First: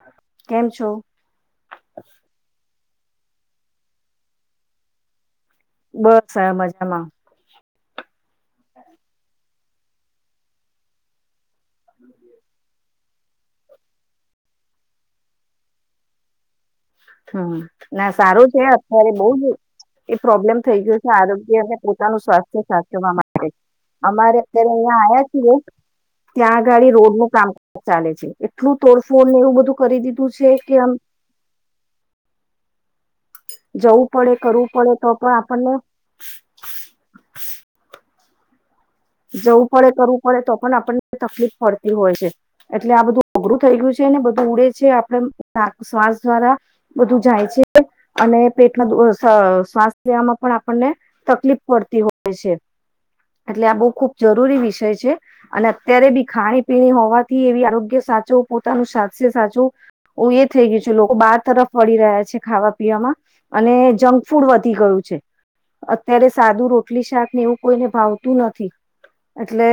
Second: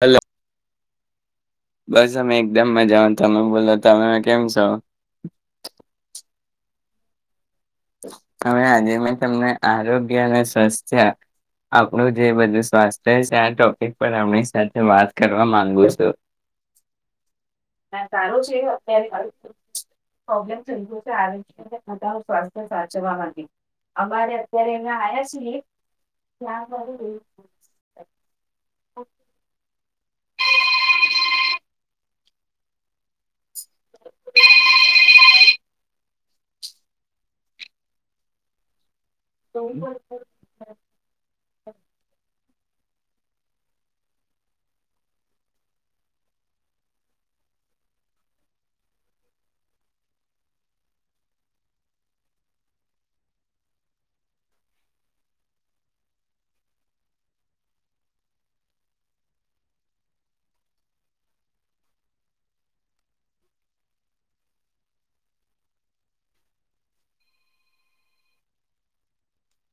Hello કેમ છો? બસ અમે એકદમ મજા. તમે બોલો તમે કેમ છો? બસ મજામાં. [inaudible] હવે આજે મેં તમને આરોગ્ય અને સ્વસ્થ્ય આપણું જે બધું સ્વાસ્થ્ય છે. આ ટોપિક પર આપણી સાથે વાત કરવા માંગુ છું. હમ ના સારું છે. અત્યારે બહ જ એ પ્રોબ્લેમ થઈ ગયો છે. આરોગ્ય અને પોતાનું સ્વાસ્થ્ય. સાચવવા માટે અમારે અત્યારે અહિયાં આવ્યા છીએ ત્યાંગાડી રોડ નું કામ ચાલે છે એટલું તોડફોડને એવું બધું કરી દીધું તું છે કે આમ જવું પડે કરવું પડે તો પણ આપણને [inaudible] જવું પડે કરવું પડે તો પણ આપણને તકલીફ પડતી હોય છે એટલે આ બધું અઘરું થઈ ગયું છે ને બધું ઉડે છે, આપણેમ શ્વાસ દ્વારા બધું જાય છે, અને પેટમાં શ્વાસ લેવામાં પણ આપણને તકલીફ પડતી હોય છે, એટલે આ બઉ ખૂબ જરૂરી વિષય છે, અને અત્યારે બી ખાણી પીણી હોવાથી એવી આરોગ્ય સાચું પોતાનું સાસ્ય સાચું એ થઈ ગયું છે લોકો બાર તરફ વળી રહ્યા છે ખાવા પીવામાં અને જંક ફૂડ વધી ગયું છે, અત્યારે સાદું રોટલી શાક ને એવું કોઈને ભાવતું નથી એટલે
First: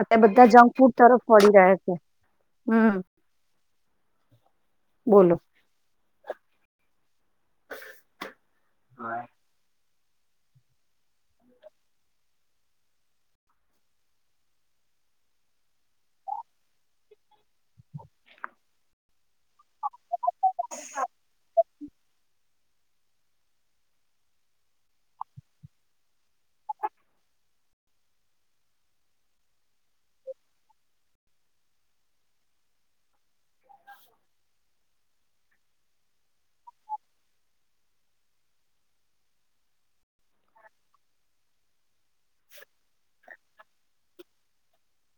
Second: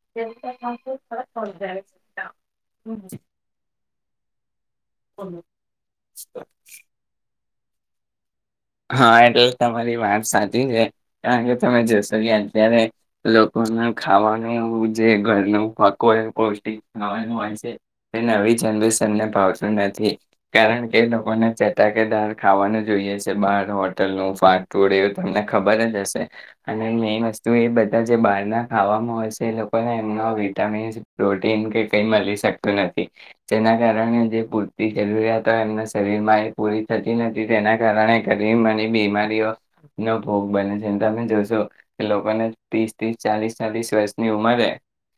અત્યારે બધા જંક ફૂડ તરફ વળી રહ્યા છે, હમ બોલો [unintelligible] હા, એટલે મારી વાત સાચી છે, કારણ કે તમે જશો કે અત્યારે લોકોનું ખાવાનું જે ઘરનું પકો એ પૌષ્ટિક ખાવાનું હોય છે એ નવી જનરેશનને ફાવતું નથી, કારણ કે લોકોને ચટાકેદાર ખાવાનું જોઈએ છે. બાર હોટલનુ [unintelligible] તમને ખબર જ હશે, અને મેન વસ્તુ એ બધા જે બારના ખાવામાં હોય છે એ લોકોને એમનો વિટામિન્સ પ્રોટીન કે કઈ મળી શકતું નથી, જેના કારણે જે પૂરતી જરૂરિયાતો એમના શરીરમાં એ પૂરી થતી નથી તેના કારણે [unintelligible] બીમારીઓનો ભોગ બને છે, તમે જોશો કે લોકોને ત્રીસ ત્રીસ ચાલીસ ચાલીસ વર્ષની ઉંમરે.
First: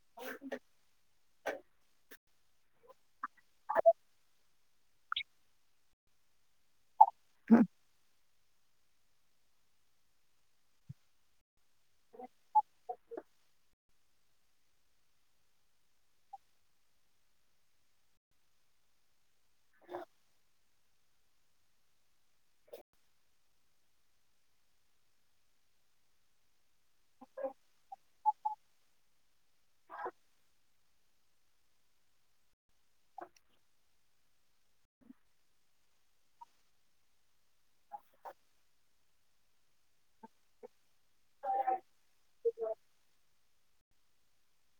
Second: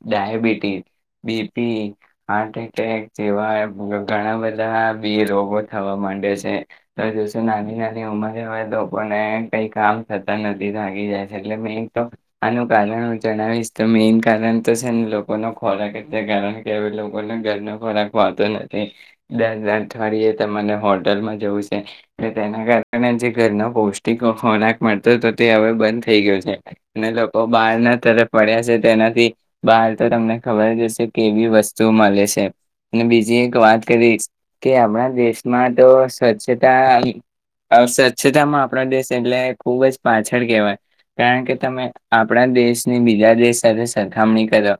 ડયાબિટીસ. BP, heart attack. તેવા ઘણા બધા બી રોગો થવા માંડે છે. ત દિવસે નાની નાની [unintelligible] કઈ કામ થતા નથી થાકી જાય છે એટલે મેં આનું કારણ હું જણાવીશ તો મેન કારણ તો છે ને લોકોનો ખોરાક એટલે છે કારણ કે અવે એ લોકોને ઘરનો ખોરાક ભાવતો નથી, દરલા અઠવાડિયે ત મને હોટલમાં જવું છે, એટલે તેના કારણે ઘરનો પૌષ્ટિક ખોરાક મળતો હતો તે અવે બંધ થઈ ગયો છે, અને લોકો બારના તરફ વડ્યા છે તેનાથી બહાર તો તમને ખબર જ હશે કેવી વસ્તુ મલે છે, અને બીજી એક વાત કરીશ કે આપણા દેશમાં તો સ્વચ્છતા સ્વચ્છતામાં આપણા દેશ એટલે ખુબ જ પાછળ કહેવાય, કારણ કે તમે આપણા દેશની બીજા દેશ સાથે સરખામણી કરો,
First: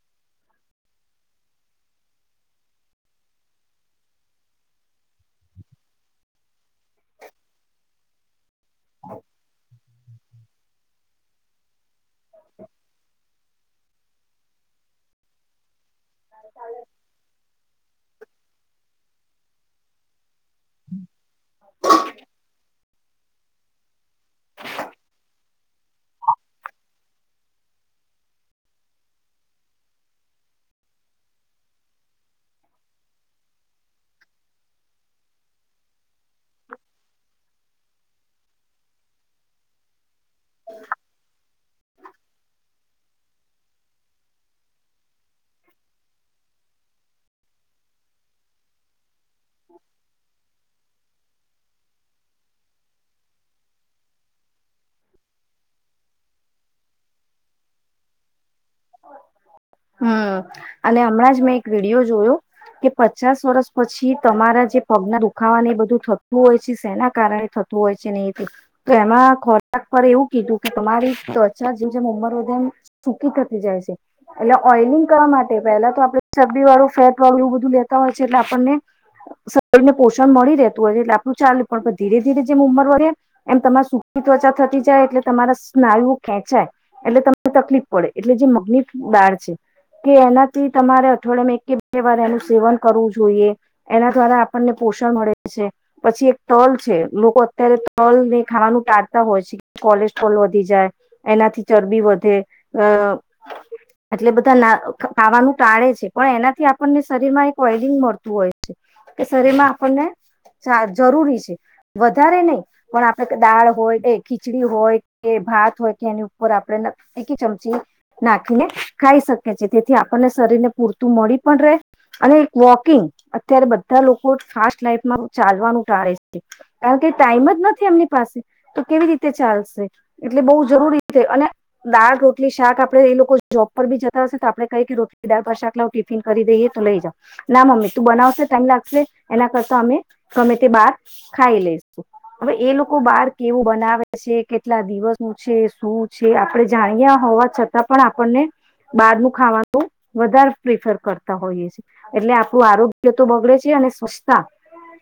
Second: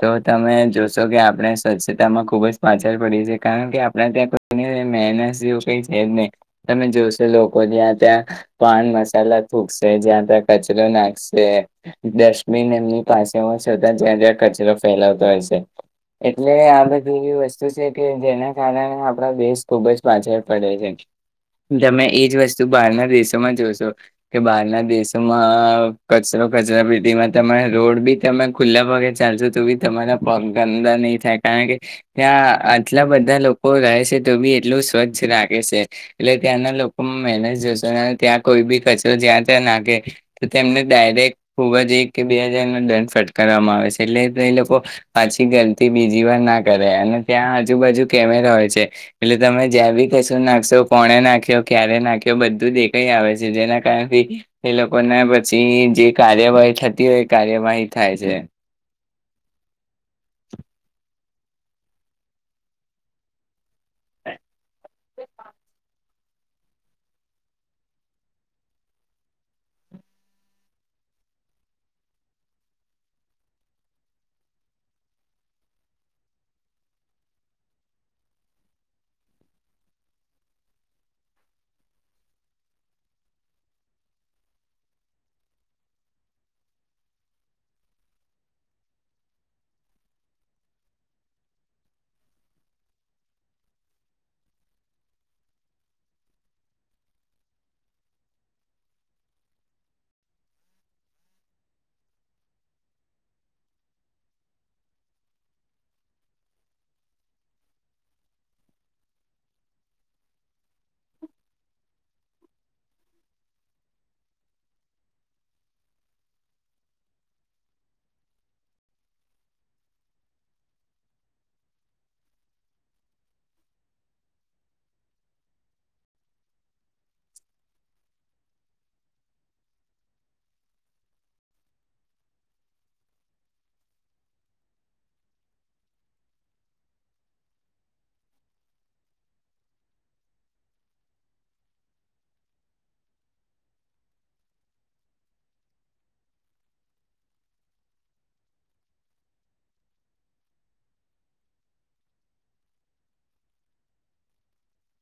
તો તમે જોશો કે આપણે સ્વચ્છતામાં ખુબ જ પાછળ પડી છે કારણ કે આપણા ત્યાં કોઈ મહેનત જેવું કઈ છે જ નહીં, તમે જોશો લોકો જ્યાં ત્યાં પાન મસાલા થૂકશે, જ્યાં ત્યાં કચરો નાખશે, ડસ્ટબિન એમની પાસે હો છતાં જ્યાં જ્યાં કચરો ફેલાવતા હોય છે. એટલે આમ બધું વસ્તુ શું છે કે જેના કારણે આપણા દેશ ખુબ જ પાછળ પડે છે. જમે દેશોમાં જોશો કે બહારના દેશોમાં કચરો કચરા પ્રેતિમાં તમે રોડ બી તમે ખુલ્લા પગે, ચાલશો તો બી તમારા પગ ગંદા નહી થાય, કારણ કે ત્યા મહેનત જશો ત્યાં કોઈ બી કચરો જ્યાં ત્યાં નાખે તો તેમને ડાયરેક્ટ ખૂબ જ એક કે બે હજાર નો દંડ ફટકારવામાં આવે છે, એટલે તો એ લોકો પાછી ગલતી બીજી વાર ના કરે અને ત્યાં આજુબાજુ કેમેરા હોય છે, એટલે તમે જ્યાં બી કચરો નાખશો, કોણે નાખ્યો ક્યારે નાખ્યો બધું દેખાય આવે છે, જેના કારણથી એ લોકોના પછી જે કાર્યવાહી થતી હોય એ કાર્યવાહી થાય છે. હા, હમ અને અમણાં જ મેં એક વિડીયો જોયો, કે પચાસ વર્ષ પછી તમારા જે પગના દુખાવા એ બધું થતું હોય છે સેના કારણે થતું હોય છે, ને એ તે એમાં ખોરાક પર એવું કીધું કે તમારી ત્વચા જેમ જેમ ઉમર વધે એમ ટુકી જાય છે. [unintelligible] એટલે જે મગ્ની દાળ છે, કે એનાથી તમારે અઠવાડિયામાં એક કે બે વાર એનું સેવન કરવું જોઈએ, એના દ્વારા આપણને પોષણ મળે છે, પછી એક તલ છે લોકો અત્યારે તલ ને ખાવાનું ટાળતા હોય છે, કોલેસ્ટ્રોલ વધી જાય, એનાથી ચરબી વધે અ એટલે બધા ના ખાવાનું ટાળે છે, પણ એનાથી આપણને શરીરમાં એક ઓઈલિંગ મળતું હોય છે, કે શરીરમાં આપણને જરૂરી છે, વધારે નહી પણ આપણે દાળ હોય કે ખીચડી હોય કે ભાત હોય કે એની ઉપર આપણે એક નાખીને ખાઈ શકે છે તેથી આપણને શરીર ને પૂરતું મળી પણ રહે, અને વોકિંગ અત્યારે બધા લોકો ફાસ્ટ લાઈફમાં ચાલવાનું ટાળે છે કારણ કે ટાઈમ જ નથી એમની પાસે તો કેવી રીતે ચાલશે, એટલે બઉ જરૂરી અને દાળ ર શાક આપડે એ લોકો જોબ પર બી જતા હશે, તો આપડણે કહી કે રોટલી દાળ ભાત શાક લો ટિફિન કરી દઈએ તો લઈ જાવ ના મમ્મી તું બનાવશે ટાઈમ લાગશે એના કરતા અમે ગમે તે બહાર ખાઈ લઈશું, હવે એ લોકો બહાર કેવું બનાવે છે કેટલા દિવસ ન છે શું છે, આપણે જાણીએ હોવા છતાં પણ આપણને બારનુ ખાવાનું વધારે પ્રિફર કરતા હોઈએ છે, એટલે આપણું આરોગ્ય તો બગડે છે, અને સ્વચ્છતા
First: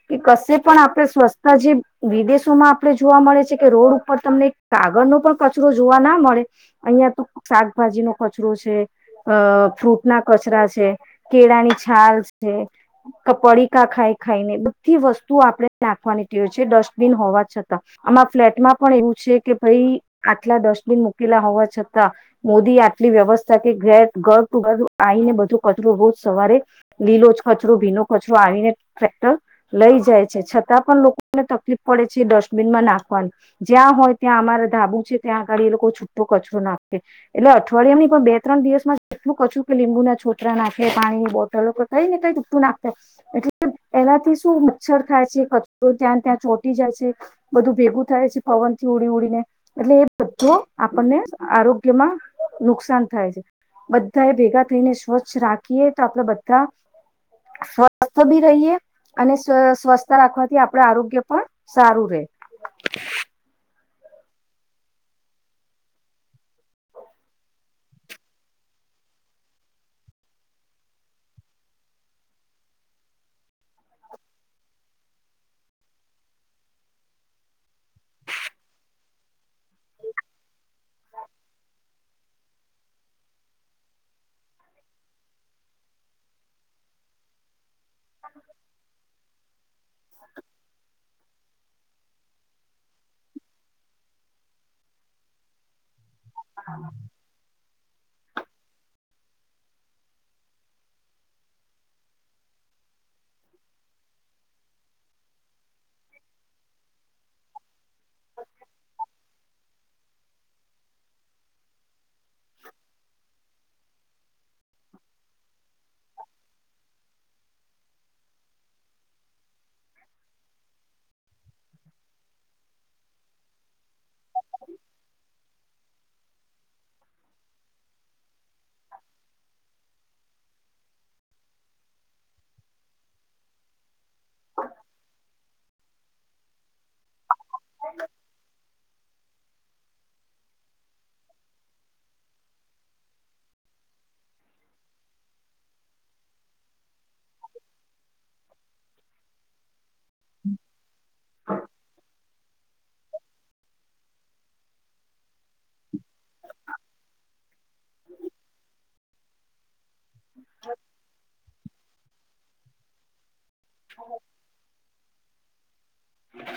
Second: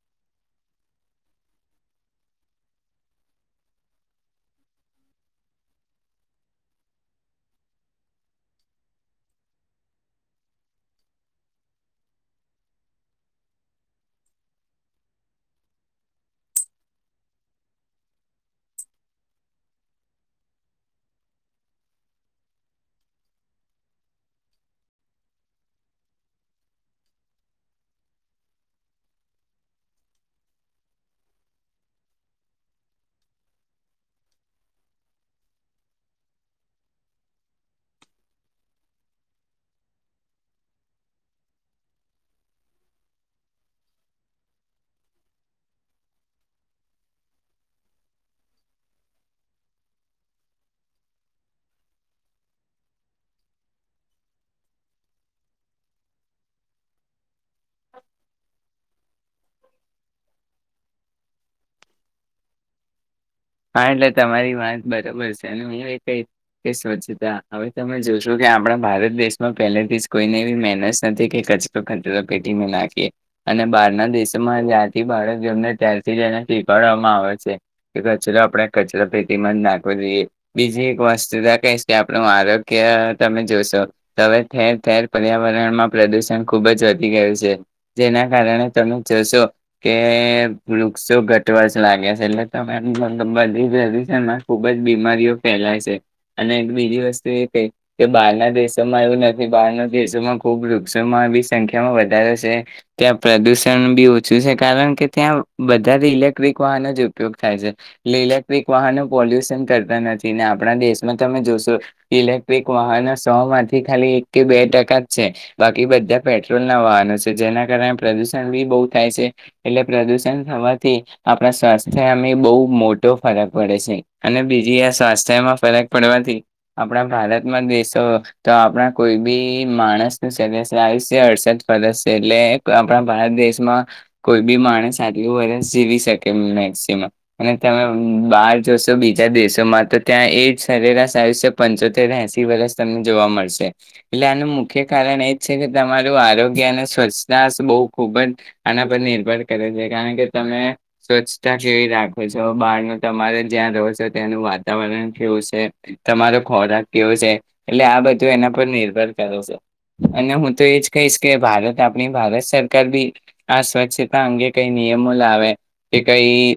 કે કશે પણ આપણે સ્વચસ્છતા, જે વિદેશોમાં આપણે જોવા મળે છે કે રોડ ઉપર તમને કાગળનો પણ કચરો જોવા ના મળે. અહિયાં તો શાકભાજી ન કચરો છે, અ ફ્રૂટ ના કચરા છે, કેળાની છાલ છે, કપડીકાા ખાય ખાઈને બધી વસ્તુ આપણે નાખવાની ટી હો છે ડસ્ટબિન હોવા છતાં, આમા ફ્લેટમાં પણ એવું છે કે ભાઈ આટલા ડસ્ટબિન મૂકેલા હોવા છતાં, મોદી આટલી વ્યવસ્થા કે ઘે ઘર ટુ ઘર આવીને બધો કચરો રોજ સવારે, લીલો જ કચરો ભીનો કચરો આવીને ટ્રેક્ટર લઈ જાય છે છતાં પણ લોકોને તકલીફ પડે છે ડસ્ટબિનમાં નાખવાનું, જ્યાં હોય ત્યાં અમારા ધાબુ છે ત્યાં આગાળ એ લોકો છૂટો કચરો નાખે એટલે અઠવાડિયા ની પણ બે ત્રણ દિવસમાં એટલું કચું કે લીંબુ ના છોતરા નાખે પાણીની બોટલો કઈ ને કઈ ટૂકું નાખતા એટલે એનાથી શું મચ્છર થાય છે કચરો ત્યાં ત્યાં ચોટી જાય છે બધું ભેગું થાય છે પવન થી ઉડી ઉડીને એટલે એ બધો આપને આરોગ્યમાં નુકસાન થાય છે, બધા એ ભેગા થઈને સ્વચ્છ રાખીએ તો આપડે બધા સ્વસ્થ ભી રહીએ. અને સ્વસ્થ રાખવાથી આપડ આરોગ્ય પણ સારું રહે. હા એટલે તમારી વાત બરાબર છે અને હું એ, કહી કે સ્વચ્છતા હવે તમે જોશો કે આપણા ભારત દેશમાં પહેલેથી જ કોઈને એવી મહેનત નથી કે કચરો કચરો પેટીમાં નાખીએ, અને બહારના દેશોમાં જ્યાંથી બાળક જેમને ત્યારથી જ એને શીખડવામાં આવે છે. કરો આપણે કચરો પ્રતિંધ નાખવો જોઈએ, બીજી એક વસ્તુ ક કે આપણું આરોગ્ય તમે જોશો, હવે ઠેર ઠેર પર્યાવરણમાં પ્રદુષણ ખુબ જ વધી ગયું છે. જેના કારણે તમે જોશો. [unintelligible] શું ઘટવાશ લાગે છે. [unintelligible] પણ બધી ધ છે એમાં ખુબ જ બીમારીઓ ફેલાય છે અને બીજી વસ્તુ એ ક કે બહારના દેશોમાં એવું નથી બહારના દેશોમાં ખૂબ વૃક્ષોમાં બી સંખ્યામાં વધારે છે ત્યાં પ્રદુષણ બી ઓછું છે કારણ કે ત્યાં વધધારે ઇલેક્ટ્રિક વાહનો જ ઉપયોગ થાય છે. ઇલેક્ટ્રિક વાહનો પોલ્યુશન કરતા નથી ને આપણા દેશમાં તમે જોશો ઇલેક્ટ્રિક વાહનો સો માંથી ખાલી એક કે બે ટકા જ છે બાકી બધા પેટ્રોલ ના વાહનો છે જેના કારણે પ્રદુષણ બી બહુ થાય છે એટલે પ્રદુષણ થવાથી આપણા સ્વાસ્થ્ય અમે બહ મોટો ફરક પડે છે અને બીજી આ સ્વાસ્થ્યમાં ફરક પડવાથી આપણા ભારતમાં દેશો તો આપણા કોઈ બી માણસનું અડસત ફરક છે એટલે આપણા ભારત દેશમાં કોઈ બી માણસ આટલું વર્ષ જીવી શકે મેક્સિમમ અને તમે બાર તો શું બીજા દેશોમાં તો ત્યાં એ જ સરેરાશ આયુષ્ય પંચોતેર એસી વર્ષ તમને જોવા મળશે એટલે આનું મુખ્ય કારણ એજ છે કે તમારું આરોગ્ય અને સ્વચ્છતા બહુ ખુબ જ આના પર નિર્ભર કરે છે કારણ કે તમે સ્વચ્છતા કેવી રા જો બહાર ન તમારે જ્યાં રહો છો ત્યાંનું વાતાવરણ કેવું છે તમારો ખોરાક કેવું છે એટલે આ બધું એના પર નિર્ભર કરો. અને હું તો એજ કહીશ કે ભારત આપણી ભારત સરકાર ભી આ સ્વચ્છતા અંગે કઈ નઈ એમ લ આવે કે કઈ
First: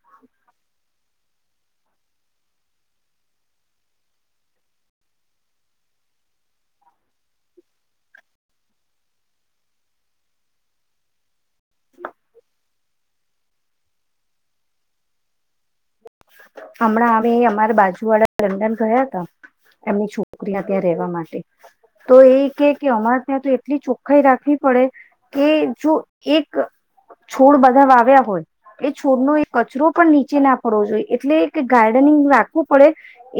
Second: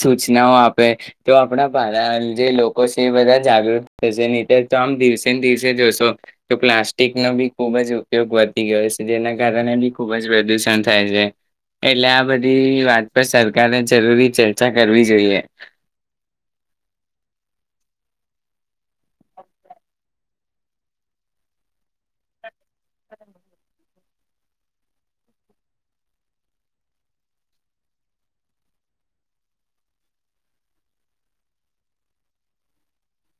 સૂચનાઓ આપે તો આપણા ભ જે લોકો છે એ બધા જાગૃત થશે ર તો આમ દિવસે ને દિવસે જોશો તો પ્લાસ્ટિકનોો બી ખુબ જ ઉપયોગ વધતી ગયો છે જેના કારણે બી ખુબ જ પ્રદુષણ થાય છે એટલે આ બધી વાત પર સરકારે જરૂરી ચર્ચા કરવી જોઈએ હમણાં હ અમારા બાજુ વાળા લંડન ગયા હતા એમની છોકરી ત્યાં રહેેવા માટે તો એ કે કે અમારે ત્યાં તો એટલી ચોખ્ખાાઈ રાખવી પડે કે જો એક છોડ બધા વા આવ્યા હોય એ છોડનો એક કચરો પણ નીચે ના પડવો જોઈએ એટલે કે ગાર્ડનિંગ રાખવું પડે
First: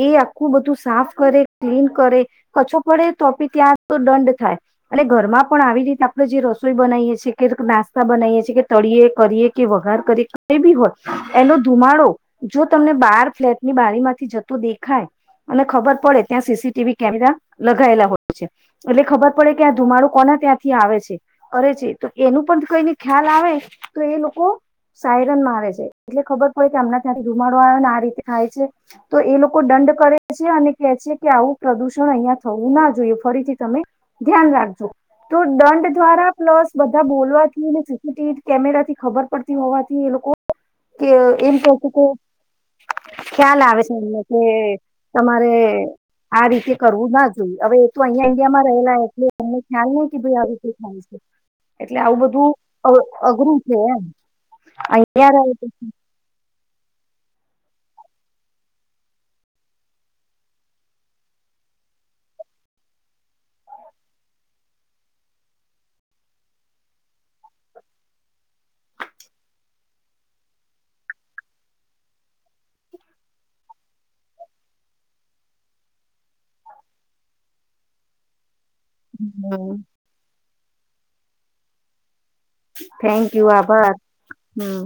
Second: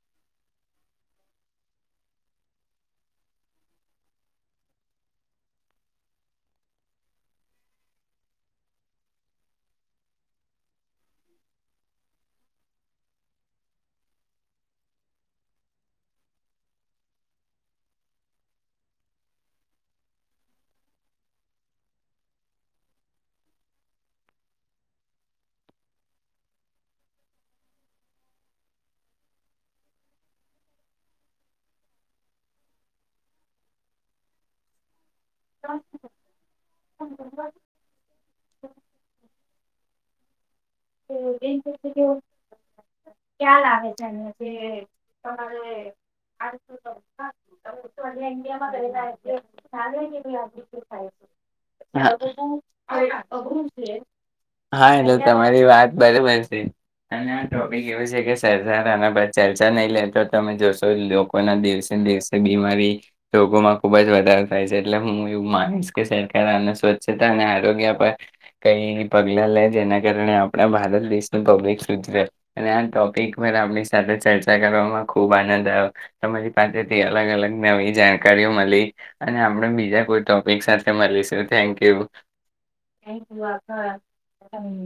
એ આખું બધું સાફ કરે ક્લીન કરે કછો પડે તો આપે ત્યાં તો દંડ થાય અને ઘરમાં પણ આવી રીતે આપડે જે રસોઈ બનાવીએ છી કે નાસ્તા બનાવીએ છી કે તળીએ કરીએ કે વઘાર કરીએ કઈ બી હોય એનો ધુમાડો જો તમને બાર ફ્લેટની બારી માંથી જતું દેખાય અને ખબર પડે ત્યાં C C T V camera લગાયેલા હોય છે એટલે ખબર પડે કે આ ધુમાડુ કોના ત્યાંથી આવે છે કરે છે તો એનું પણ કઈને ખ્યાલ આવે તો એ લોકો સાયરન મારે છે એટલે ખબર પડે કે એમના ત્યાથી ધુમાડો આવ્યોને આ રીતે થાય છે તો એ લોકો દંડ કરે છે અને કે છે કે આવું પ્રદુષણ અહિયાં થવું ના જોઈએ ફરીથી તમે ધ્યાન રાખજો. તો દંડ દ્વારા પ્લસ બધા બોલવાથી અને C C T V camera થી ખબર પડતી હોવાથી એ લોકો કે એમ કો તું કો ખ્યાલ આવે છે એમને કે તમારે આ રીતે કરવું ના જોઈએ હવે એ તો અહિયાં ઈન્ડિયામાં રહેલા એટલે એમને ખ્યાલ નહ કે ભાઈ આ રીતે થાય છે એટલે હા. આવું બધું અ-અઘરું છે એમ. હા એટલે અહીંયા તમારી વાત બરાબર છે. અને આ ટોપિક એવું છે કે સરકાર આના પર ચર્ચા નહી લે તો તમે જોશો લોકોના દિવસે દિવસે બીમારી રોગોમાં ખુબ જ વધારે થાય છે એટલે હું એવું માનીશ કે સરકાર આના સ્વચ્છતા અને આરોગ્ય પર કઈ પગલા લેવા જોઈએ જેના કારણે આપણા ભારત દેશની પબ્લિક સુધરે અને આ ટોપિક પર આપણી સાથે ચર્ચા કરવામાં ખૂબ આનંદ આયો. તમારી પાસેથી અલગ અલગ નવી જાણકારીઓ મલી અને આપડે હમ બીજા કોઈ ટોપિક સાથે સાથે મળીશું થેન્ક યુ. થેન્ક યુ આભાર હમમ.